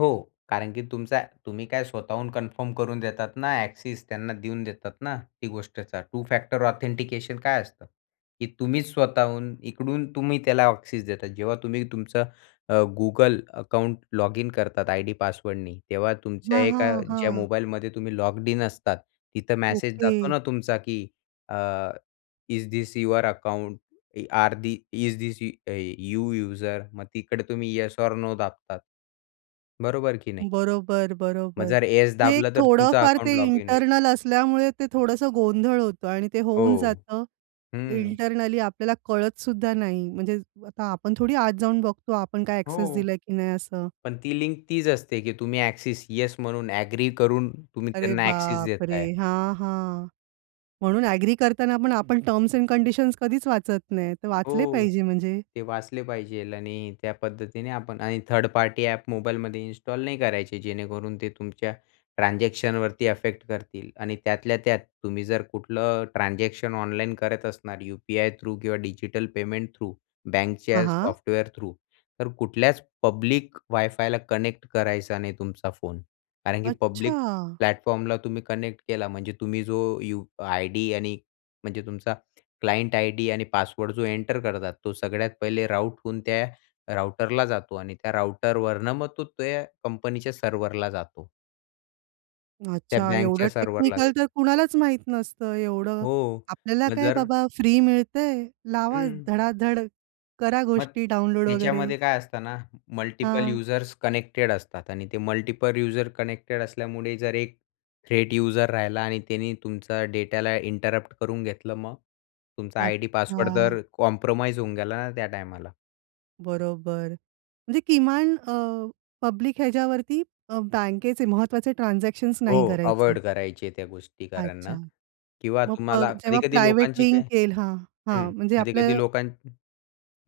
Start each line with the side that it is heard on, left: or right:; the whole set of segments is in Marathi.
left: हो कारण की तुमचा तुम्ही काय स्वतःहून कन्फर्म करून देतात ना, ॲक्सेस त्यांना देऊन देतात ना, ती गोष्टच टू-फॅक्टर ऑथेंटिकेशन काय असतं की तुम्हीच स्वतःहून इकडून तुम्ही त्याला ॲक्सेस देतात, जेव्हा तुम्ही तुमचं अ, Google अकाउंट लॉगइन करतात आयडी पासवर्डनी, तेव्हा तुमच्या
right: हां,
left: एका
right: हां,
left: ज्या
right: हां.
left: मोबाईलमध्ये तुम्ही लॉग्ड इन असतात तिथं मॅसेज जातो
right: ओके.
left: ना तुमचा, की अ, is this your account e or the is this uh, you user. मग तिकडे तुम्ही येस ऑर नो दाबतात. बरोबर की नाही.
right: बरोबर,
left: मग
right: बरोबर.
left: जर येस
right: जे
left: दाबलं, तर तुमचं
right: थोडंफार
left: अकाउंट
right: ते
left: लॉगिन होईल.
right: इंटरनल असल्यामुळे ते थोडंसं गोंधळ होतो आणि ते होऊन
left: हो.
right: जातं
left: हं.
right: इंटरनली आपल्याला कळतसुद्धा नाही, म्हणजे आता आपण थोडी आत जाऊन बघतो आपण काय ॲक्सेस
left: हो.
right: दिलाय की नाही असं.
left: पण ती लिंक तीच असते की तुम्ही ॲक्सेस, येस म्हणून ॲग्री करून तुम्ही
right: अरे,
left: त्यांना ॲक्सेस
right: बापरे!
left: देताय.
right: हां, हां, म्हणून ॲग्री करताना पण आपण टर्म्स अँड कंडिशन्स कधीच वाचत नाही, तर वाचले
left: हो,
right: पाहिजे म्हणजे.
left: ते वाचले पाहिजे. आणि त्या पद्धतीने आपण आणि थर्ड पार्टी ॲप मोबाईलमध्ये इन्स्टॉल नाही करायचे, जेणेकरून ते तुमच्या ट्रान्झॅक्शनवरती अफेक्ट करतील आणि त्यातल्या त्यात तुम्ही जर कुठलं ट्रान्झॅक्शन ऑनलाईन करत असणार यु-पी-आय थ्रू किंवा डिजिटल पेमेंट थ्रू
right: हां,
left: बँकच्या
right: हां.
left: सॉफ्टवेअर थ्रू तर कुठल्याच पब्लिक वायफायला कनेक्ट करायचा नाही तुमचा फोन कारण की पब्लिक
right: अच्छा!
left: प्लॅटफॉर्मला तुम्ही कनेक्ट केला म्हणजे तुम्ही जो यु आयडी आणि म्हणजे तुमचा क्लायंट आयडी आणि पासवर्ड जो एंटर करतात, तो सगळ्यात पहिले राउट होऊन त्या राउटरला जातो आणि त्या राउटरवरनं मग तो ते कंपनीच्या सर्व्हरला जातो. त्या
right: अच्छा, एवढं
left: बँकच्या सर्व्हरला
right: टेक्निकल
left: जातो.
right: तर कुणालाच माहीत नसतं, एवढं
left: हो.
right: आपल्याला
left: मग
right: काय
left: जर
right: बाबा फ्री मिळतंय, लावा
left: हं.
right: धडाधड करा
left: मग
right: गोष्टी डाउनलोड वगैरे.
left: त्याच्यामध्ये काय असतं ना, मल्टिपल
right: हां.
left: युजर्स कनेक्टेड असतात आणि ते मल्टिपल युजर कनेक्टेड असल्यामुळे जर एक थ्रेट युजर राहिला आणि त्यानी तुमचा डेटाला इंटरप्ट करून घेतलं मग? तुमचा आयडी पासवर्ड
right: अच्छा.
left: तर कॉम्प्रोमाईज होऊन गेला ना त्या टायमाला.
right: बरोबर. म्हणजे किमान अ, पब्लिक ह्याच्यावरती अ, बँकेचे महत्त्वाचे ट्रान्झॅक्शन्स नाही
left: हो,
right: करायचे.
left: अव्हॉइड करायची आहे त्या गोष्टी कारण
right: अच्छा,
left: अ, किंवा
right: मग प
left: तुम्हाला
right: जेव्हा
left: कधी-कधी
right: प्रायव्हेट
left: लोकांची काय
right: लिंक हां,
left: हं,
right: हां, म्हणजे
left: कधी-कधी
right: आपलं
left: लोकां हं,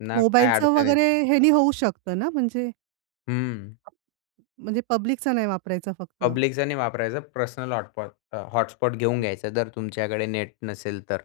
left: ना काय
right: मोबाईलचं
left: अडचण
right: वगैरे
left: येते
right: ह्यानी होऊ शकतं ना म्हणजे.
left: हं.
right: म्हणजे पब्लिकचा नाही वापरायचा फक्त.
left: पब्लिकचं नाही वापरायचं, पर्सनल हॉटपॉट अ, हॉटस्पॉट घेऊन घ्यायचं, जर तुमच्याकडे नेट नसेल तर.